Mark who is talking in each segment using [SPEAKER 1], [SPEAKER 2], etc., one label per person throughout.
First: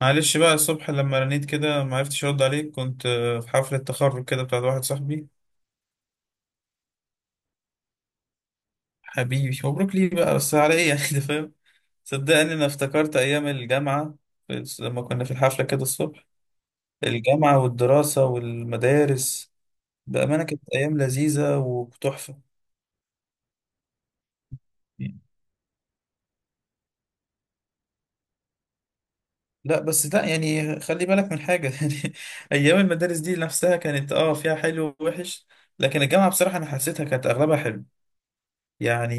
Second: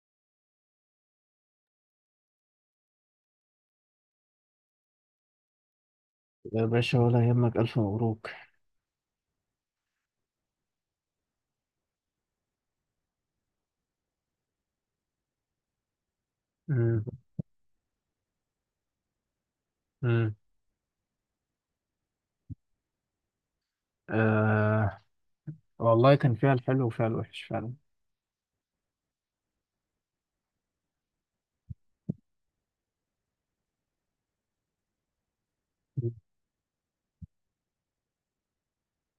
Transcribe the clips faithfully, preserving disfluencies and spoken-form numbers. [SPEAKER 1] معلش بقى الصبح لما رنيت كده ما عرفتش ارد عليك كنت آه، في حفلة تخرج كده بتاعت واحد صاحبي.
[SPEAKER 2] يا باشا، ولا يهمك. ألف مبروك.
[SPEAKER 1] حبيبي مبروك ليه بقى بس على ايه يعني ده فاهم. صدقني انا افتكرت ايام الجامعة بس لما كنا في الحفلة كده الصبح.
[SPEAKER 2] مم.
[SPEAKER 1] الجامعة والدراسة والمدارس
[SPEAKER 2] مم.
[SPEAKER 1] بأمانة كانت أيام لذيذة وتحفة.
[SPEAKER 2] آه، والله كان فيها الحلو وفيها الوحش فعلا.
[SPEAKER 1] لا بس لا يعني خلي بالك من حاجة يعني أيام المدارس دي نفسها كانت اه فيها حلو ووحش، لكن
[SPEAKER 2] مم.
[SPEAKER 1] الجامعة بصراحة أنا حسيتها كانت أغلبها حلو يعني.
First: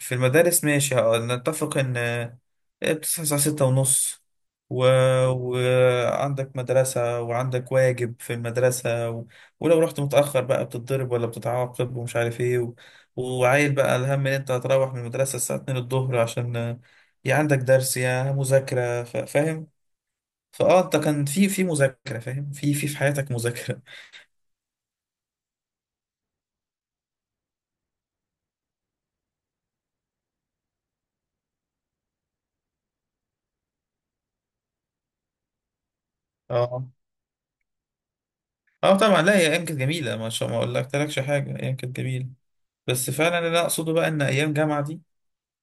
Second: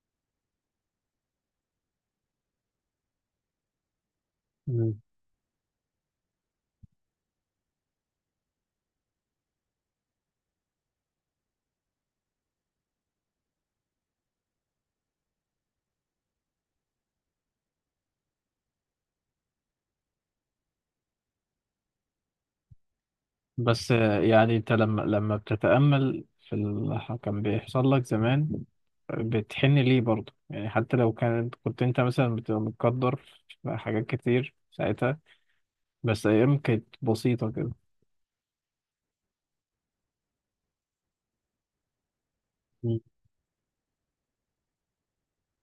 [SPEAKER 1] في المدارس ماشي اه، نتفق ان آه، بتصحى الساعة ستة ونص و...
[SPEAKER 2] مم.
[SPEAKER 1] وعندك مدرسة وعندك واجب في المدرسة و... ولو رحت متأخر بقى بتتضرب ولا بتتعاقب ومش عارف ايه و... وعايل بقى الهم ان انت هتروح من المدرسة الساعة اتنين الظهر عشان آه، يا عندك درس يا مذاكرة ف... فاهم. فاه انت كان في في مذاكرة فاهم في في في حياتك مذاكرة.
[SPEAKER 2] بس آه، يعني أنت لما لما بتتأمل في اللي كان بيحصل لك زمان، بتحن ليه برضه؟ يعني حتى لو كانت كنت أنت مثلا بتبقى متقدر في حاجات كتير ساعتها، بس أيام
[SPEAKER 1] اه،
[SPEAKER 2] كانت بسيطة كده.
[SPEAKER 1] اه طبعا، لا هي ايام كانت جميلة ما شاء ما اقول لك تلكش حاجة، ايام كانت جميلة.
[SPEAKER 2] مم.
[SPEAKER 1] بس فعلا اللي أنا أقصده بقى إن أيام جامعة دي،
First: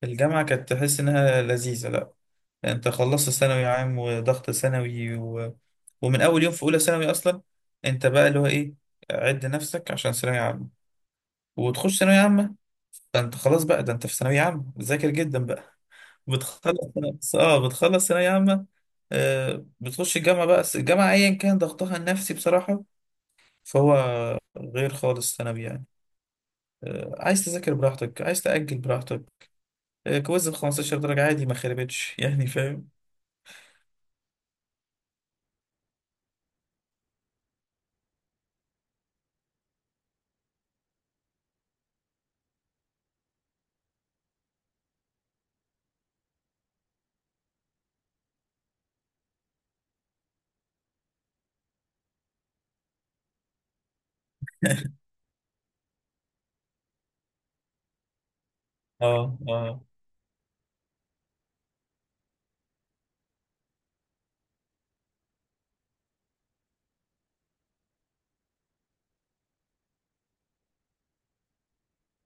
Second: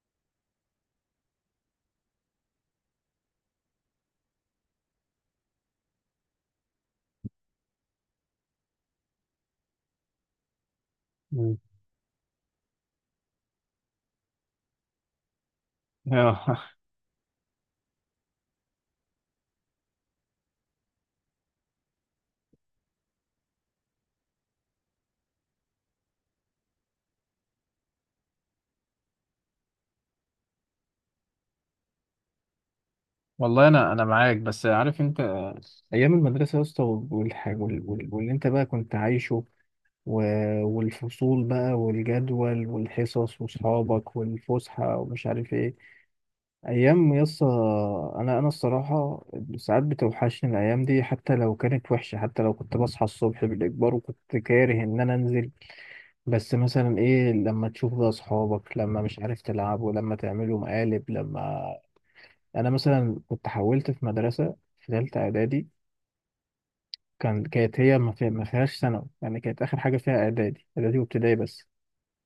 [SPEAKER 1] الجامعة كانت تحس إنها لذيذة. لأ أنت خلصت ثانوي عام وضغط ثانوي و... ومن أول يوم في أولى ثانوي أصلا أنت بقى اللي هو إيه، عد نفسك عشان ثانوية عامة
[SPEAKER 2] مم.
[SPEAKER 1] وتخش ثانوية عامة. فأنت خلاص بقى ده أنت في ثانوية عامة، ذاكر جدا بقى.
[SPEAKER 2] آه،
[SPEAKER 1] بتخلص آه بتخلص ثانوية عامة، آه بتخش الجامعة بقى. بس الجامعة أيا كان ضغطها النفسي بصراحة فهو غير خالص ثانوي يعني. آه، عايز تذاكر براحتك، عايز تأجل براحتك، آه، كويز ب خمسة عشر درجة عادي ما خربتش يعني فاهم.
[SPEAKER 2] والله أنا أنا معاك، بس عارف أنت آه، أيام المدرسة يا اسطى، والحاجة واللي أنت بقى كنت عايشه، و- والفصول بقى والجدول والحصص وصحابك والفسحة ومش عارف ايه، أيام يسا. أنا أنا الصراحة ساعات بتوحشني الأيام دي، حتى لو كانت وحشة، حتى لو كنت بصحى الصبح بالإجبار وكنت كاره إن أنا أنزل. بس مثلا ايه لما تشوف بقى أصحابك، لما مش
[SPEAKER 1] اه
[SPEAKER 2] عارف
[SPEAKER 1] اه
[SPEAKER 2] تلعبوا، لما تعملوا مقالب، لما... أنا مثلا كنت حولت في مدرسة في تالتة إعدادي. كان كانت هي ما في- ما فيهاش ثانوي، يعني كانت آخر حاجة فيها إعدادي، إعدادي وابتدائي بس.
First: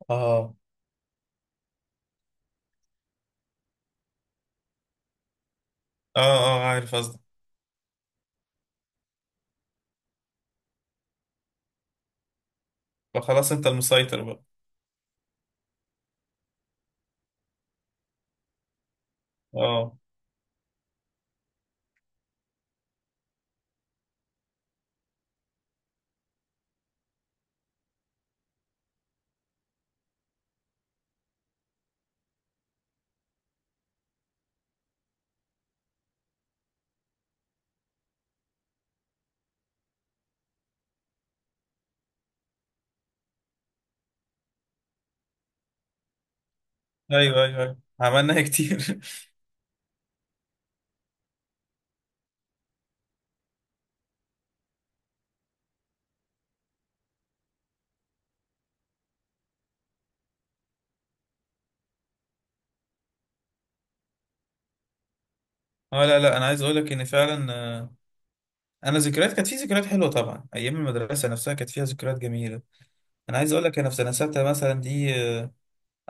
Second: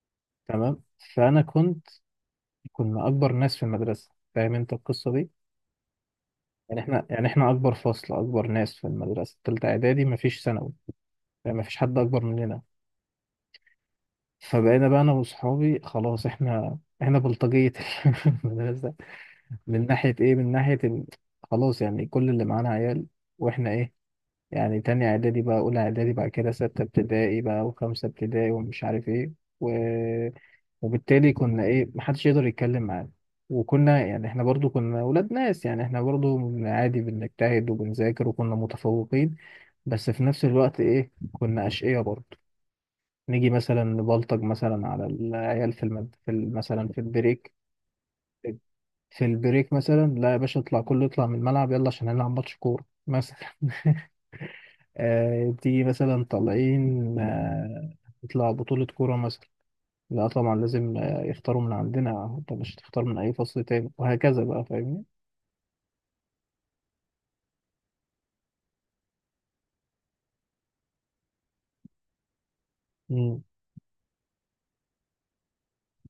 [SPEAKER 1] اه
[SPEAKER 2] تمام. فانا كنت، كنا اكبر ناس في المدرسه، فاهم انت القصه دي.
[SPEAKER 1] اه اه
[SPEAKER 2] يعني
[SPEAKER 1] عارف
[SPEAKER 2] احنا،
[SPEAKER 1] قصدك.
[SPEAKER 2] يعني احنا اكبر فصل، اكبر ناس في المدرسه، تالتة اعدادي، مفيش ثانوي، يعني مفيش حد اكبر مننا.
[SPEAKER 1] فخلاص انت المسيطر بقى.
[SPEAKER 2] فبقينا بقى انا واصحابي، خلاص احنا احنا بلطجية المدرسه. من
[SPEAKER 1] اه
[SPEAKER 2] ناحيه ايه، من ناحيه ال... خلاص، يعني كل اللي معانا عيال واحنا ايه، يعني تاني اعدادي بقى، اولى اعدادي، بعد كده ستة ابتدائي بقى، وخمسة ابتدائي، ومش عارف ايه. و... وبالتالي كنا ايه، محدش يقدر يتكلم معانا. وكنا يعني احنا برضو كنا ولاد ناس، يعني احنا برضو من عادي بنجتهد وبنذاكر وكنا متفوقين، بس في نفس الوقت ايه، كنا أشقية برضو. نيجي مثلا نبلطج مثلا على العيال في المد... في ال- مثلا في
[SPEAKER 1] ايوه
[SPEAKER 2] البريك.
[SPEAKER 1] ايوه ايوه عملناها كتير.
[SPEAKER 2] في البريك مثلا، لا يا باشا اطلع، كله يطلع من الملعب، يلا عشان هنلعب ماتش كورة مثلا. آه، تيجي مثلا طالعين، آه نطلع بطولة كورة مثلا. لا طبعا لازم آه، يختاروا من عندنا، انت مش تختار من اي فصل تاني، وهكذا بقى، فاهمني.
[SPEAKER 1] اه لا لا انا عايز اقول لك ان فعلا آه، انا ذكريات كانت في ذكريات حلوه طبعا، ايام المدرسه نفسها كانت فيها ذكريات جميله. انا
[SPEAKER 2] امم.
[SPEAKER 1] عايز اقول لك انا في سنه سته مثلا دي آه،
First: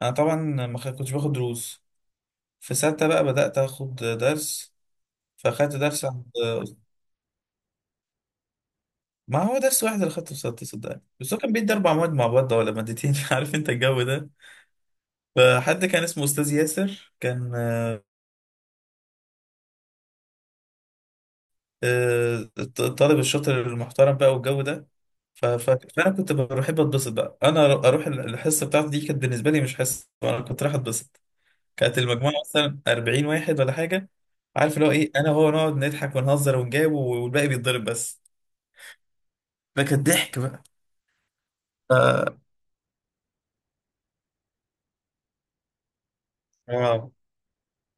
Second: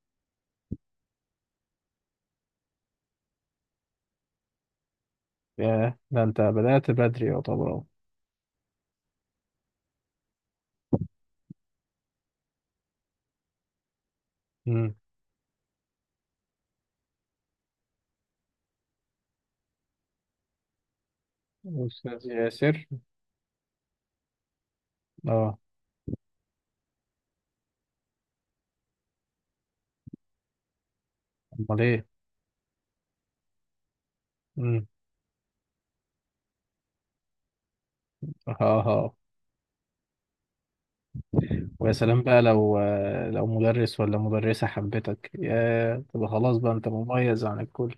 [SPEAKER 1] انا طبعا ما خ- كنتش باخد دروس. في سته بقى بدات اخد درس، فاخدت
[SPEAKER 2] ياه،
[SPEAKER 1] درس
[SPEAKER 2] ده
[SPEAKER 1] عند
[SPEAKER 2] انت
[SPEAKER 1] آه.
[SPEAKER 2] بدأت بدري يعتبر اهو.
[SPEAKER 1] ما هو درس واحد اللي خدته في سته صدقني، بس هو كان بيدي اربع مواد مع بعض ولا مادتين عارف انت الجو ده.
[SPEAKER 2] امم.
[SPEAKER 1] فحد كان اسمه أستاذ ياسر كان
[SPEAKER 2] استاذ
[SPEAKER 1] آه،
[SPEAKER 2] ياسر.
[SPEAKER 1] الطالب الشاطر المحترم بقى والجو ده. ف-
[SPEAKER 2] اه.
[SPEAKER 1] ف- فأنا كنت بحب أتبسط بقى، أنا أروح الحصة بتاعتي دي كانت بالنسبة لي مش حصة، أنا كنت رايح أتبسط.
[SPEAKER 2] امال
[SPEAKER 1] كانت
[SPEAKER 2] ايه.
[SPEAKER 1] المجموعة مثلا اربعين واحد ولا حاجة، عارف اللي
[SPEAKER 2] امم.
[SPEAKER 1] هو إيه، أنا وهو نقعد نضحك ونهزر ونجاوب والباقي بيتضرب بس.
[SPEAKER 2] ها. ها.
[SPEAKER 1] فكان ضحك بقى.
[SPEAKER 2] ويا سلام
[SPEAKER 1] آه.
[SPEAKER 2] بقى لو آه، لو مدرس ولا مدرسة حبتك، يا تبقى خلاص بقى انت
[SPEAKER 1] آه.
[SPEAKER 2] مميز عن الكل.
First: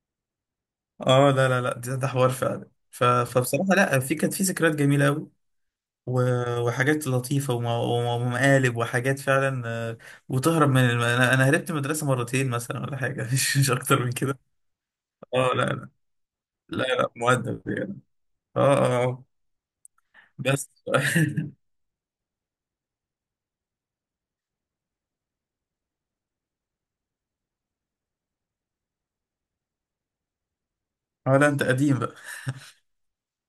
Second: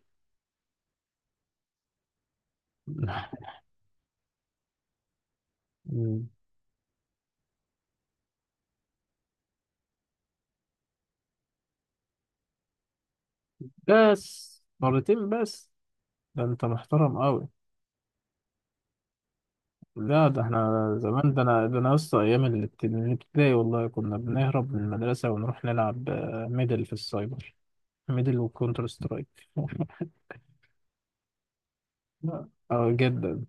[SPEAKER 1] آه، لا لا لا ده ده حوار فعلا. ف- فبصراحة لا في كانت في ذكريات جميلة أوي
[SPEAKER 2] مم.
[SPEAKER 1] و- وحاجات لطيفة وم- ومقالب وحاجات فعلا آه، وتهرب من الم... أنا أنا هربت من المدرسة مرتين مثلا ولا حاجة مش مش أكتر من كده.
[SPEAKER 2] بس مرتين
[SPEAKER 1] أه لا
[SPEAKER 2] بس؟
[SPEAKER 1] لا،
[SPEAKER 2] ده انت
[SPEAKER 1] لا لا
[SPEAKER 2] محترم قوي.
[SPEAKER 1] مؤدب يعني. أه أه آه.
[SPEAKER 2] لا، ده
[SPEAKER 1] بس
[SPEAKER 2] احنا زمان، ده انا، ده انا لسه ايام الابت- الابتدائي، والله كنا بنهرب من المدرسه ونروح نلعب آه، ميدل في السايبر. ميدل وكونتر سترايك.
[SPEAKER 1] أه لا أنت قديم بقى.
[SPEAKER 2] لا، اه جدا.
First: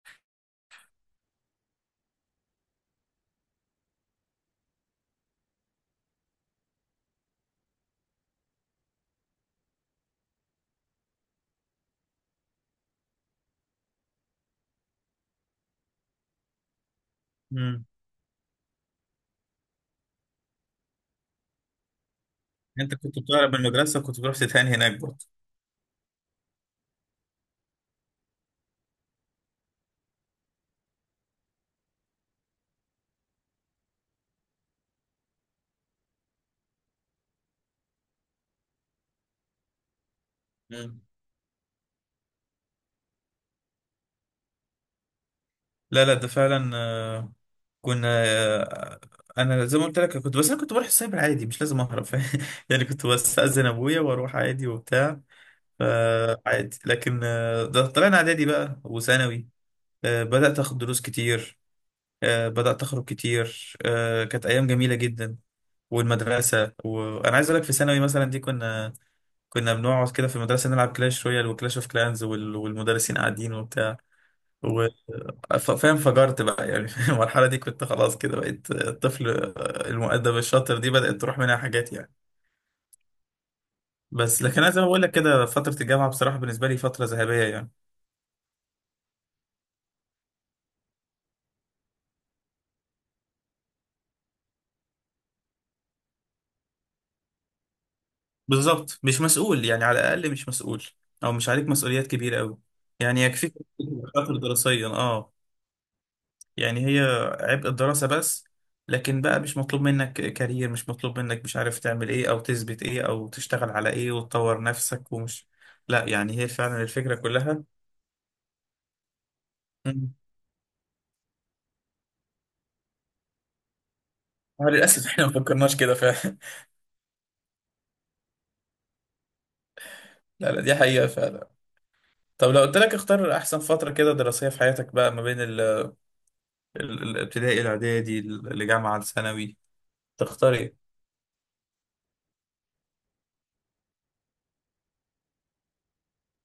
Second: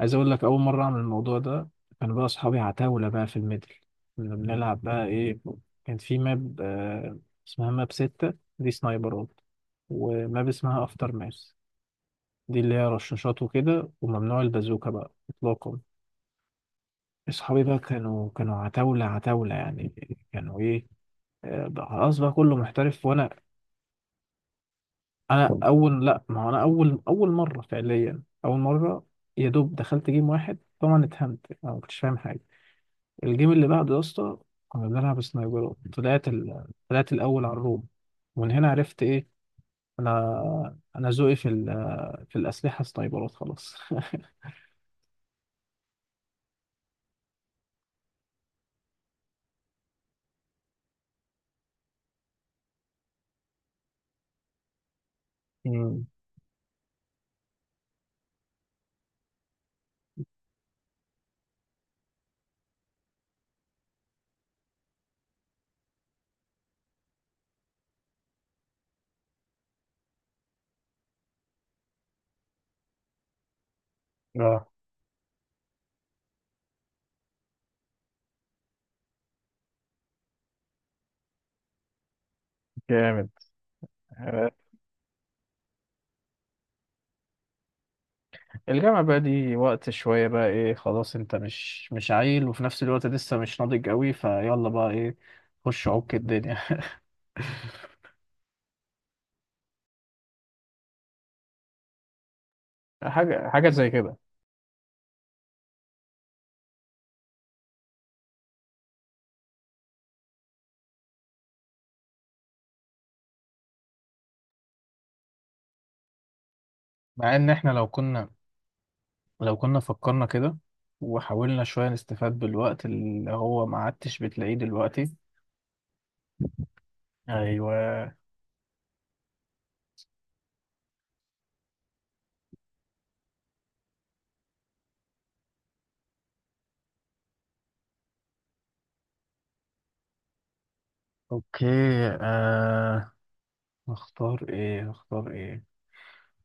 [SPEAKER 2] عايز اقول لك، اول مره اعمل الموضوع ده كان بقى اصحابي عتاوله بقى في الميدل. كنا بنلعب بقى ايه، كان في ماب آه، اسمها ماب ستة دي سنايبرات، وماب اسمها افتر ماس، دي اللي هي رشاشات وكده، وممنوع البازوكا بقى اطلاقا. اصحابي بقى
[SPEAKER 1] مم.
[SPEAKER 2] كانوا كانوا عتاولة، عتاولة يعني. كانوا ايه آه، بقى خلاص بقى كله
[SPEAKER 1] أنت
[SPEAKER 2] محترف،
[SPEAKER 1] كنت
[SPEAKER 2] وانا،
[SPEAKER 1] بتهرب من المدرسة وكنت بتروح تتهان هناك برضه.
[SPEAKER 2] انا اول، لا ما هو انا اول، اول مرة فعليا، اول مرة يا دوب دخلت جيم واحد، طبعا اتهمت انا، ما كنتش فاهم حاجة. الجيم اللي بعده يا اسطى، كنا بنلعب سنايبرات، طلعت ال... طلعت الاول على الروم. ومن هنا عرفت ايه، انا
[SPEAKER 1] مم.
[SPEAKER 2] انا ذوقي في ال... في الاسلحة سنايبرات خلاص.
[SPEAKER 1] لا لا ده فعلا آه، كنا آه، انا زي ما قلت لك كنت، بس انا كنت بروح السايبر عادي مش لازم اهرب يعني، كنت بستأذن ابويا واروح عادي وبتاع.
[SPEAKER 2] مم.
[SPEAKER 1] فعادي لكن آه، ده طلعنا اعدادي بقى وثانوي، آه، بدأت اخد دروس كتير، آه، بدأت اخرج كتير، آه، كانت ايام جميلة جدا. والمدرسة، وانا عايز اقول لك في ثانوي مثلا دي كنا، كنا بنقعد كده في المدرسة نلعب كلاش رويال وكلاش اوف كلانز وال- والمدرسين قاعدين وبتاع
[SPEAKER 2] اه،
[SPEAKER 1] و- ف- فاهم، فجرت بقى يعني في المرحلة دي كنت خلاص كده بقيت آه، الطفل آه، المؤدب الشاطر دي بدأت تروح منها حاجات يعني.
[SPEAKER 2] جامد.
[SPEAKER 1] بس لكن انا زي ما بقول لك كده فترة الجامعة بصراحة بالنسبة لي فترة ذهبية يعني.
[SPEAKER 2] الجامعة بقى دي وقت شوية بقى ايه، خلاص انت مش مش عيل، وفي نفس الوقت لسه مش ناضج قوي، فيلا بقى ايه، خش عك الدنيا.
[SPEAKER 1] بالظبط، مش مسؤول يعني، على الاقل مش مسؤول او مش عليك مسؤوليات كبيره قوي. يعني
[SPEAKER 2] حاجة،
[SPEAKER 1] يكفيك
[SPEAKER 2] حاجة زي كده.
[SPEAKER 1] خاطر دراسيا اه، يعني هي عبء الدراسه بس. لكن بقى مش مطلوب منك كارير، مش مطلوب منك مش عارف تعمل ايه او تثبت ايه او تشتغل على ايه وتطور نفسك ومش. لا يعني هي فعلا الفكره
[SPEAKER 2] مع ان
[SPEAKER 1] كلها.
[SPEAKER 2] احنا لو كنا، لو كنا
[SPEAKER 1] مم.
[SPEAKER 2] فكرنا كده وحاولنا شوية نستفاد بالوقت اللي هو ما عدتش بتلاقيه
[SPEAKER 1] آه للاسف
[SPEAKER 2] دلوقتي.
[SPEAKER 1] احنا ما فكرناش كده فعلا.
[SPEAKER 2] ايوه.
[SPEAKER 1] لا لا دي حقيقه فعلا. طب لو قلت لك اختار احسن فتره كده دراسيه في حياتك بقى ما بين ال- ال- الابتدائي الاعدادي الجامعه الثانوي، تختار ايه؟
[SPEAKER 2] اوكي. آه، اختار ايه، اختار ايه،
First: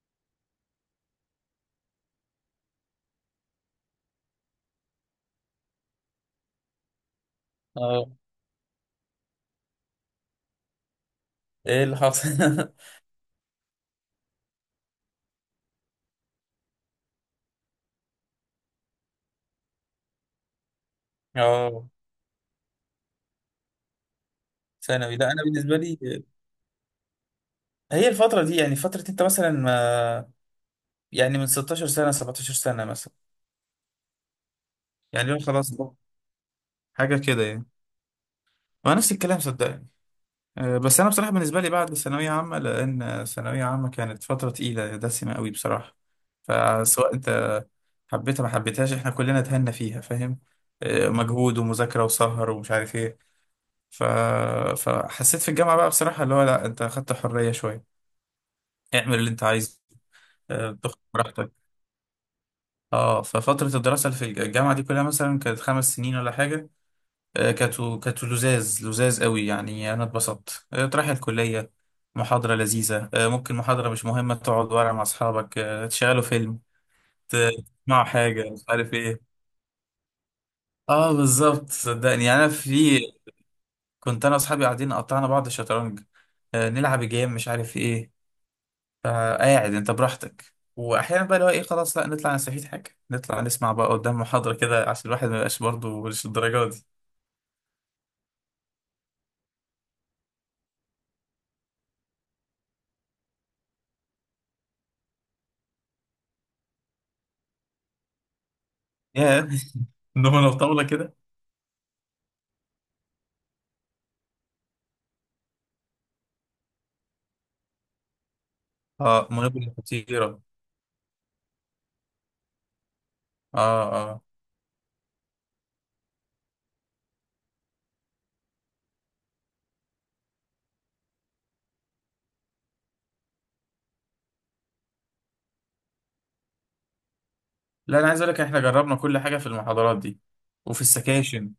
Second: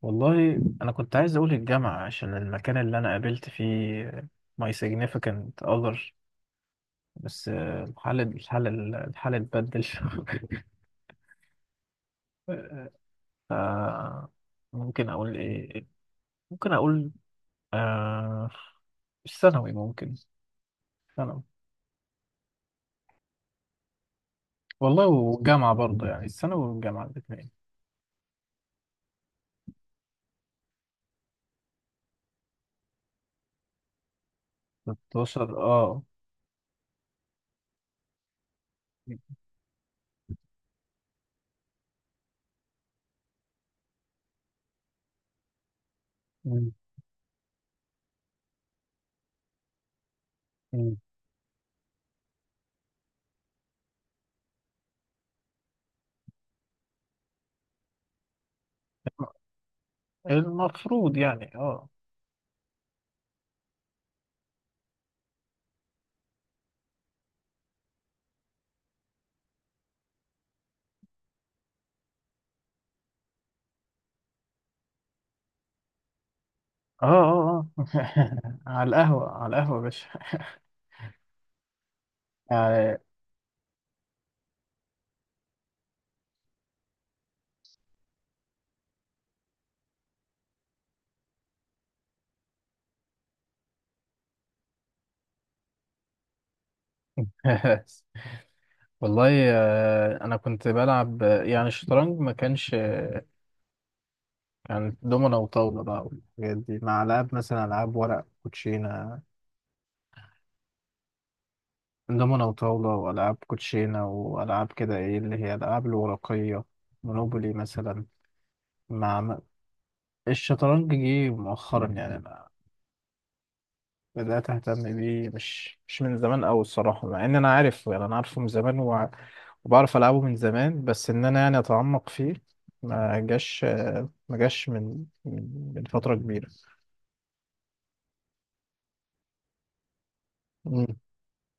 [SPEAKER 2] والله انا كنت عايز اقول الجامعة عشان المكان اللي انا قابلت فيه my significant other، بس آه،
[SPEAKER 1] اه
[SPEAKER 2] الحال، الحال، الحال اتبدل.
[SPEAKER 1] ايه اللي حصل؟
[SPEAKER 2] آه، ممكن اقول ايه، ممكن اقول آه، الثانوي ممكن، ثانوي،
[SPEAKER 1] اه
[SPEAKER 2] والله،
[SPEAKER 1] ثانوي، لا انا
[SPEAKER 2] والجامعة
[SPEAKER 1] بالنسبه لي
[SPEAKER 2] برضه يعني، الثانوي والجامعة الاثنين.
[SPEAKER 1] هي الفتره دي يعني، فتره انت مثلا ما يعني من ستاشر سنه سبعة عشر سنه مثلا، يعني لو
[SPEAKER 2] ستة عشر،
[SPEAKER 1] خلاص بقى
[SPEAKER 2] اه.
[SPEAKER 1] حاجه كده يعني، وانا نفس الكلام صدقني. آه، بس انا بصراحه بالنسبه لي بعد ثانويه عامه، لان ثانويه عامه كانت فتره تقيله دسمه قوي بصراحه،
[SPEAKER 2] مم.
[SPEAKER 1] فسواء انت حبيتها ما حبيتهاش احنا كلنا اتهنا فيها فاهم.
[SPEAKER 2] مم.
[SPEAKER 1] آه، مجهود ومذاكره وسهر ومش عارف ايه ف... فحسيت في الجامعه بقى بصراحه اللي هو لا انت اخدت حريه شويه، اعمل اللي انت عايزه، آه، تاخد
[SPEAKER 2] المفروض يعني،
[SPEAKER 1] براحتك.
[SPEAKER 2] اه،
[SPEAKER 1] اه ففترة الدراسة اللي في الج- الجامعة دي كلها مثلا كانت خمس سنين ولا حاجة، آه، كانت كانت لزاز لزاز قوي يعني. أنا اتبسطت آه، تروح الكلية محاضرة لذيذة، آه، ممكن محاضرة مش مهمة تقعد ورا مع أصحابك آه، تشغلوا فيلم،
[SPEAKER 2] اه،
[SPEAKER 1] ت-
[SPEAKER 2] اه، اه.
[SPEAKER 1] تسمعوا حاجة مش
[SPEAKER 2] على
[SPEAKER 1] عارف إيه.
[SPEAKER 2] القهوة، على القهوة يا باشا.
[SPEAKER 1] اه بالظبط صدقني يعني. أنا
[SPEAKER 2] يعني
[SPEAKER 1] في كنت أنا وأصحابي قاعدين قطعنا بعض الشطرنج، آه، نلعب جيم مش عارف إيه. فقاعد انت براحتك، واحيانا بقى اللي هو ايه خلاص لا نطلع نستفيد حاجه، نطلع نسمع بقى قدام محاضره كده عشان الواحد ما يبقاش برضه مش الدرجه دي.
[SPEAKER 2] والله آه، انا كنت بلعب آه، يعني الشطرنج ما كانش، يعني دومنا وطاولة بقى والحاجات دي، مع ألعاب مثلا، ألعاب ورق، كوتشينة.
[SPEAKER 1] يا انما لو طاوله كده
[SPEAKER 2] دومنا وطاولة وألعاب كوتشينة وألعاب كده إيه اللي هي الألعاب الورقية، مونوبولي مثلا. مع
[SPEAKER 1] اه
[SPEAKER 2] م-
[SPEAKER 1] منبه خطيره.
[SPEAKER 2] الشطرنج جه مؤخرا، يعني أنا
[SPEAKER 1] اه اه
[SPEAKER 2] بدأت أهتم بيه، مش مش من زمان أوي الصراحة. مع إن أنا عارفه، يعني أنا عارفه من زمان، وع- وبعرف ألعبه من زمان، بس إن أنا يعني أتعمق فيه ما جاش، ما جاش من من من فترة كبيرة.
[SPEAKER 1] لا انا عايز اقول لك احنا جربنا كل حاجه في المحاضرات دي وفي
[SPEAKER 2] مم.
[SPEAKER 1] السكاشن.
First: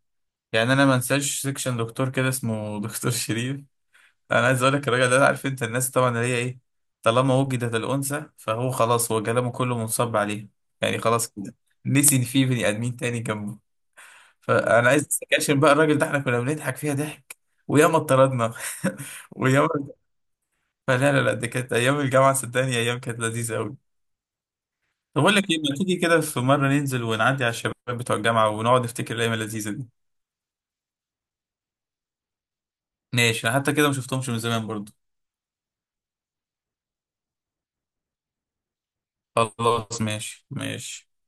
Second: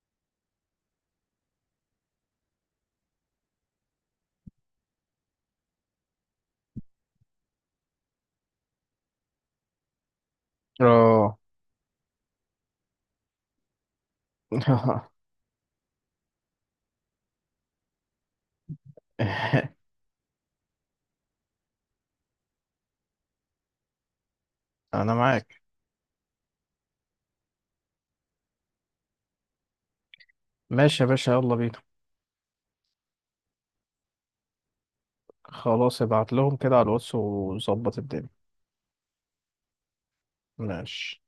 [SPEAKER 1] يعني انا ما انساش سكشن دكتور كده اسمه دكتور شريف. انا عايز اقول لك الراجل ده عارف انت الناس طبعا اللي هي ايه، طالما وجدت الانثى فهو خلاص هو كلامه كله منصب عليه، يعني خلاص
[SPEAKER 2] اه.
[SPEAKER 1] كده نسي ان في بني ادمين تاني جنبه. فانا عايز السكاشن بقى الراجل ده احنا كنا بنضحك فيها ضحك وياما اتطردنا. وياما. فلا لا لا دي كانت ايام الجامعه صدقني، ايام كانت لذيذه قوي.
[SPEAKER 2] انا
[SPEAKER 1] طب اقول لك ايه،
[SPEAKER 2] معاك.
[SPEAKER 1] ما تيجي كده في مره ننزل ونعدي على الشباب بتوع الجامعه ونقعد نفتكر الايام اللذيذه دي.
[SPEAKER 2] ماشي يا باشا، يلا بينا.
[SPEAKER 1] ماشي أنا حتى كده ما شفتهمش من زمان برضو.
[SPEAKER 2] خلاص، ابعت لهم كده على الواتس وظبط الدنيا.
[SPEAKER 1] خلاص ماشي ماشي.
[SPEAKER 2] ماشي.